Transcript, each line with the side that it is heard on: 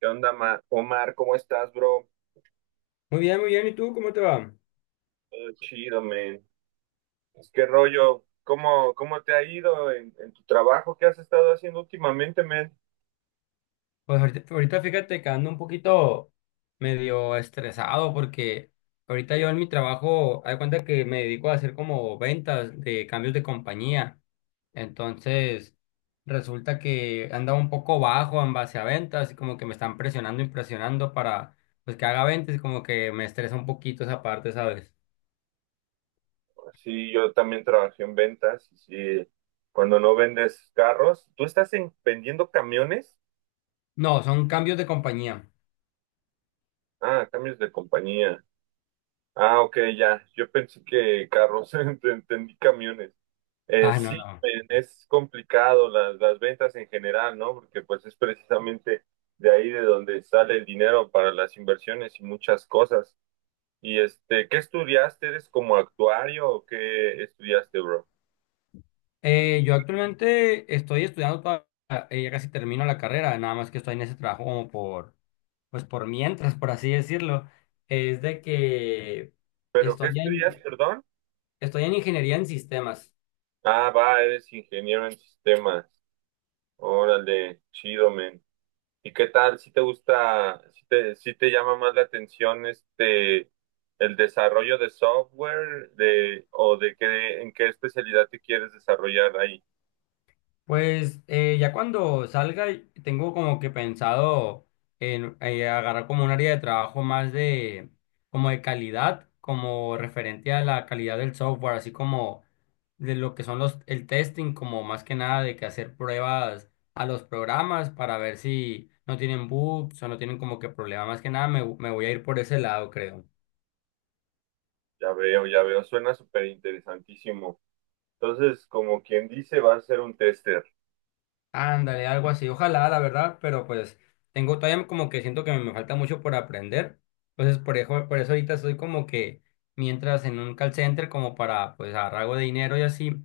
right: ¿Qué onda, Omar? ¿Cómo estás, bro?
left: Muy bien, muy bien. ¿Y tú cómo te va?
right: Todo chido, man. Es que rollo, ¿cómo te ha ido en tu trabajo? ¿Qué has estado haciendo últimamente, man?
left: Pues ahorita fíjate que ando un poquito medio estresado porque ahorita yo en mi trabajo, hay cuenta que me dedico a hacer como ventas de cambios de compañía. Entonces, resulta que andaba un poco bajo en base a ventas y como que me están presionando y presionando para pues que haga ventas y como que me estresa un poquito esa parte, ¿sabes?
right: Sí, yo también trabajé en ventas. Sí, cuando no vendes carros, ¿tú estás vendiendo camiones?
left: No, son cambios de compañía.
right: Ah, cambios de compañía. Ah, ok, ya. Yo pensé que carros, entendí camiones. Eh,
left: Ah, no,
right: sí,
left: no.
right: men, es complicado las ventas en general, ¿no? Porque pues es precisamente de ahí de donde sale el dinero para las inversiones y muchas cosas. Y ¿qué estudiaste? ¿Eres como actuario o qué estudiaste, bro?
left: Yo actualmente estoy estudiando todavía, ya casi termino la carrera, nada más que estoy en ese trabajo como por, pues por mientras, por así decirlo. Es de que
right: ¿Pero qué
left: estoy
right: estudias,
left: en,
right: perdón?
left: estoy en ingeniería en sistemas.
right: Ah, va, eres ingeniero en sistemas. Órale, chido, men. ¿Y qué tal si te gusta, si te llama más la atención el desarrollo de software de qué, en qué especialidad te quieres desarrollar ahí?
left: Pues ya cuando salga, y tengo como que pensado en agarrar como un área de trabajo más de, como de calidad, como referente a la calidad del software, así como de lo que son los, el testing, como más que nada de que hacer pruebas a los programas para ver si no tienen bugs o no tienen como que problemas. Más que nada me, me voy a ir por ese lado, creo.
right: Ya veo, suena súper interesantísimo. Entonces, como quien dice, va a ser un tester.
left: Ándale, algo así. Ojalá, la verdad, pero pues tengo todavía como que siento que me falta mucho por aprender. Entonces, por eso ahorita estoy como que mientras en un call center como para pues agarrar algo de dinero y así.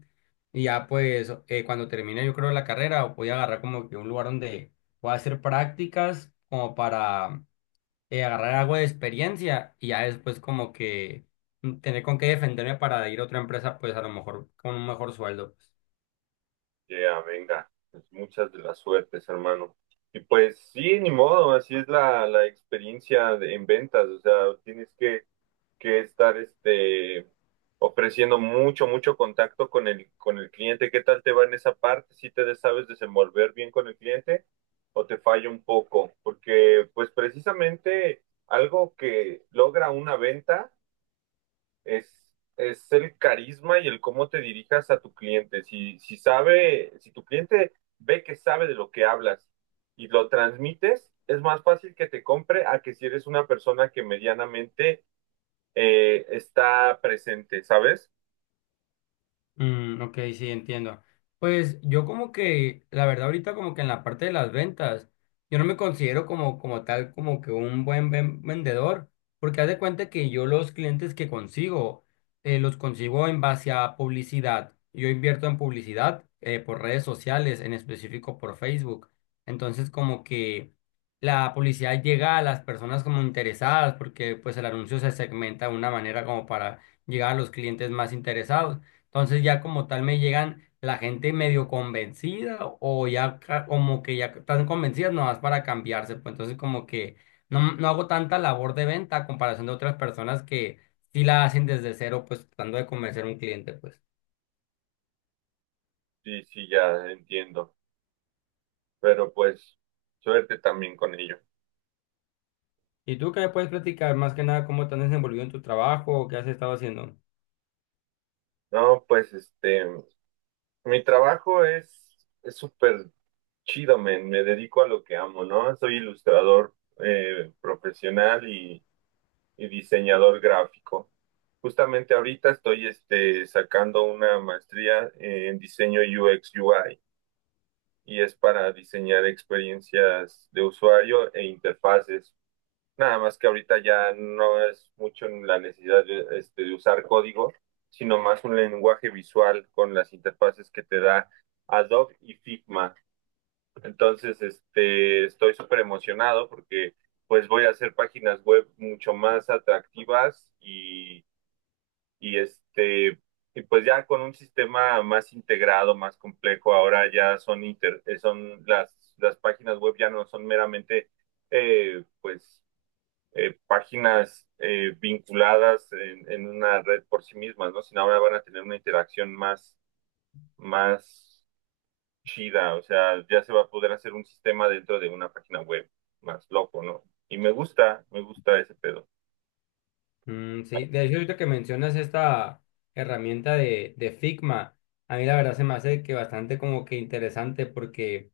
left: Y ya pues cuando termine yo creo la carrera voy a agarrar como que un lugar donde pueda hacer prácticas como para agarrar algo de experiencia y ya después como que tener con qué defenderme para ir a otra empresa pues a lo mejor con un mejor sueldo pues.
right: Ya, venga, pues muchas de las suertes, hermano. Y pues sí, ni modo, así es la experiencia en ventas, o sea, tienes que, que estar ofreciendo mucho, mucho contacto con con el cliente. ¿Qué tal te va en esa parte? ¿Si te sabes desenvolver bien con el cliente o te falla un poco? Porque pues precisamente algo que logra una venta. Es, es el carisma y el cómo te dirijas a tu cliente. Si sabe, si tu cliente ve que sabe de lo que hablas y lo transmites, es más fácil que te compre a que si eres una persona que medianamente está presente, ¿sabes?
left: Mm, ok, sí, entiendo. Pues yo como que, la verdad ahorita como que en la parte de las ventas, yo no me considero como, como tal, como que un buen vendedor, porque haz de cuenta que yo los clientes que consigo, los consigo en base a publicidad. Yo invierto en publicidad por redes sociales, en específico por Facebook. Entonces como que la publicidad llega a las personas como interesadas, porque pues el anuncio se segmenta de una manera como para llegar a los clientes más interesados. Entonces ya como tal me llegan la gente medio convencida o ya como que ya están convencidas nomás para cambiarse. Pues entonces como que no, no hago tanta labor de venta a comparación de otras personas que sí la hacen desde cero, pues tratando de convencer a un cliente, pues.
right: Sí, sí, ya entiendo. Pero pues, suerte también con ello.
left: ¿Y tú qué me puedes platicar más que nada cómo te has desenvolvido en tu trabajo o qué has estado haciendo?
right: No, pues Mi trabajo es súper chido, men. Me dedico a lo que amo, ¿no? Soy ilustrador profesional y diseñador gráfico. Justamente ahorita estoy sacando una maestría en diseño UX UI, y es para diseñar experiencias de usuario e interfaces. Nada más que ahorita ya no es mucho en la necesidad de, de usar código, sino más un lenguaje visual con las interfaces que te da Adobe y Figma. Entonces, estoy súper emocionado porque pues voy a hacer páginas web mucho más atractivas y, y este, y pues ya con un sistema más integrado, más complejo. Ahora ya son son las páginas web ya no son meramente eh, pues páginas vinculadas en una red por sí mismas, ¿no? Sino ahora van a tener una interacción más chida, o sea, ya se va a poder hacer un sistema dentro de una página web más loco, ¿no? Y me gusta ese pedo,
left: Mm, sí, de hecho ahorita que mencionas esta herramienta de Figma, a mí la verdad se me hace que bastante como que interesante porque...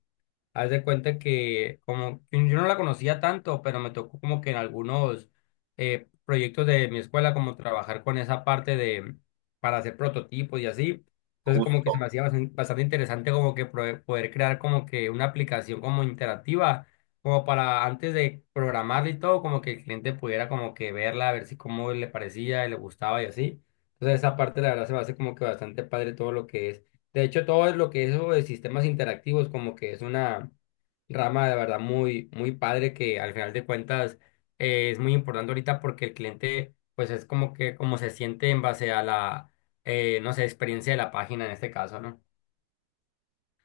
left: Haz de cuenta que como yo no la conocía tanto, pero me tocó como que en algunos proyectos de mi escuela como trabajar con esa parte de para hacer prototipos y así. Entonces como que se me
right: justo.
left: hacía bastante, interesante como que poder crear como que una aplicación como interactiva, como para antes de programarla y todo, como que el cliente pudiera como que verla, a ver si cómo le parecía y le gustaba y así. Entonces esa parte la verdad se me hace como que bastante padre todo lo que es. De hecho, todo es lo que es eso de sistemas interactivos, como que es una rama de verdad muy, muy padre que al final de cuentas es muy importante ahorita porque el cliente, pues es como que como se siente en base a la, no sé, experiencia de la página en este caso, ¿no?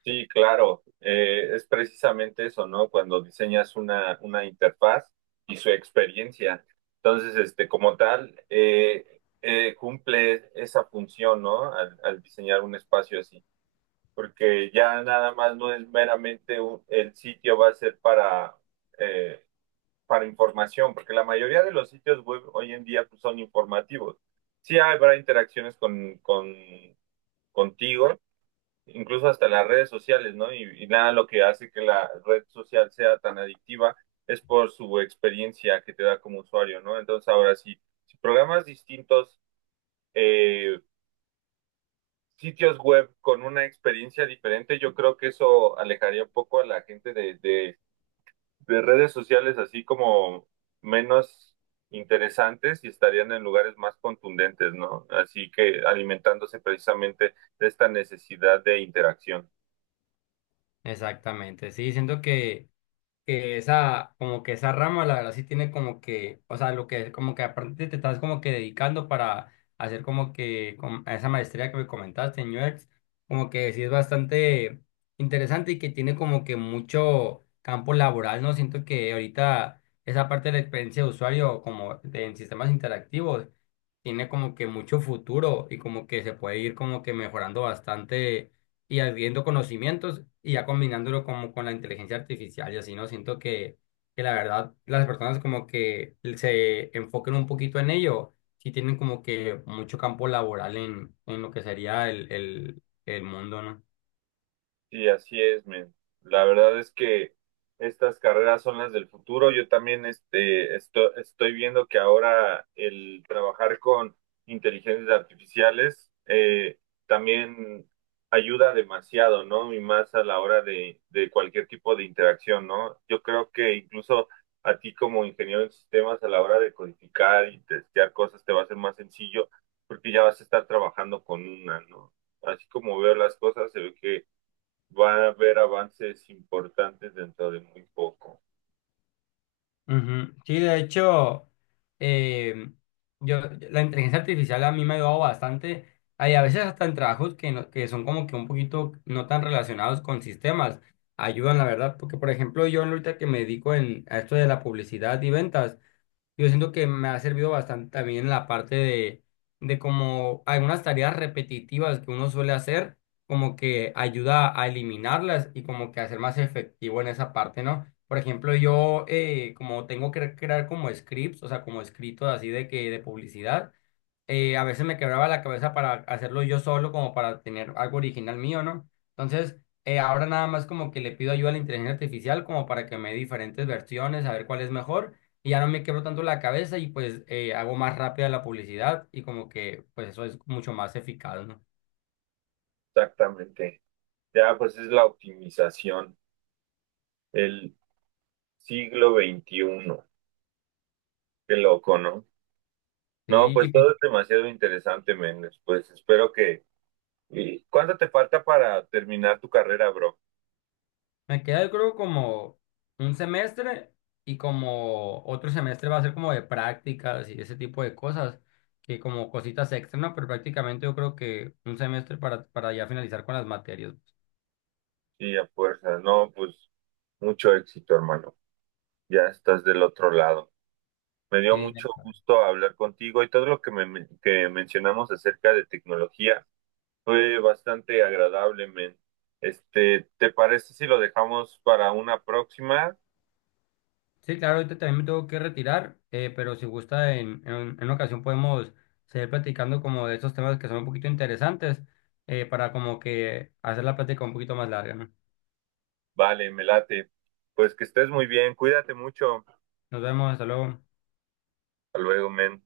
right: Sí, claro, es precisamente eso, ¿no? Cuando diseñas una interfaz y su experiencia. Entonces, como tal, cumple esa función, ¿no? Al, al diseñar un espacio así. Porque ya nada más no es meramente el sitio va a ser eh, para información, porque la mayoría de los sitios web hoy en día, pues, son informativos. Sí habrá interacciones con, contigo, incluso hasta las redes sociales, ¿no? Y nada, lo que hace que la red social sea tan adictiva es por su experiencia que te da como usuario, ¿no? Entonces ahora sí, si programas distintos eh, sitios web con una experiencia diferente, yo creo que eso alejaría un poco a la gente de, de redes sociales así como menos interesantes, y estarían en lugares más contundentes, ¿no? Así que alimentándose precisamente de esta necesidad de interacción.
left: Exactamente, sí, siento que esa, como que esa rama, la verdad, sí tiene como que, o sea, lo que, como que aparte te estás como que dedicando para hacer como que a esa maestría que me comentaste en UX, como que sí es bastante interesante y que tiene como que mucho campo laboral, ¿no? Siento que ahorita esa parte de la experiencia de usuario, como en sistemas interactivos, tiene como que mucho futuro y como que se puede ir como que mejorando bastante y adquiriendo conocimientos y ya combinándolo como con la inteligencia artificial y así, ¿no? Siento que la verdad las personas como que se enfoquen un poquito en ello, sí tienen como que mucho campo laboral en lo que sería el mundo, ¿no?
right: Sí, así es, men. La verdad es que estas carreras son las del futuro. Yo también estoy viendo que ahora el trabajar con inteligencias artificiales también ayuda demasiado, ¿no? Y más a la hora de cualquier tipo de interacción, ¿no? Yo creo que incluso a ti como ingeniero en sistemas, a la hora de codificar y testear cosas, te va a ser más sencillo porque ya vas a estar trabajando con una, ¿no? Así como veo las cosas, se ve que va a haber avances importantes dentro de muy poco.
left: Ujú. Sí, de hecho, eh, yo, la inteligencia artificial a mí me ha ayudado bastante. Hay a veces hasta en trabajos que, que son como que un poquito no tan relacionados con sistemas. Ayudan, la verdad, porque por ejemplo yo ahorita que me dedico en, a esto de la publicidad y ventas, yo siento que me ha servido bastante también en la parte de como algunas tareas repetitivas que uno suele hacer, como que ayuda a eliminarlas y como que hacer más efectivo en esa parte, ¿no? Por ejemplo, yo como tengo que crear como scripts, o sea, como escritos así de que de publicidad a veces me quebraba la cabeza para hacerlo yo solo, como para tener algo original mío, ¿no? Entonces, ahora nada más como que le pido ayuda a la inteligencia artificial como para que me dé diferentes versiones, a ver cuál es mejor, y ya no me quebro tanto la cabeza y pues hago más rápida la publicidad y como que pues eso es mucho más eficaz, ¿no?
right: Exactamente. Ya, pues es la optimización, el siglo XXI. Qué loco, ¿no? No, pues
left: Sí.
right: todo es demasiado interesante, Méndez. Pues espero que... ¿Y cuánto te falta para terminar tu carrera, bro?
left: Me queda, yo creo, como un semestre y como otro semestre va a ser como de prácticas y ese tipo de cosas, que como cositas extra, ¿no? Pero prácticamente yo creo que un semestre para ya finalizar con las materias.
right: Sí, a fuerza. No, pues mucho éxito, hermano. Ya estás del otro lado. Me dio
left: Sí,
right: mucho
left: ya.
right: gusto hablar contigo y todo lo que, que mencionamos acerca de tecnología. Fue bastante agradable, men. ¿Te parece si lo dejamos para una próxima?
left: Sí, claro, ahorita también me tengo que retirar, pero si gusta, en una ocasión podemos seguir platicando como de esos temas que son un poquito interesantes, para como que hacer la plática un poquito más larga, ¿no?
right: Vale, me late. Pues que estés muy bien, cuídate mucho.
left: Nos vemos, hasta luego.
right: Hasta luego, men.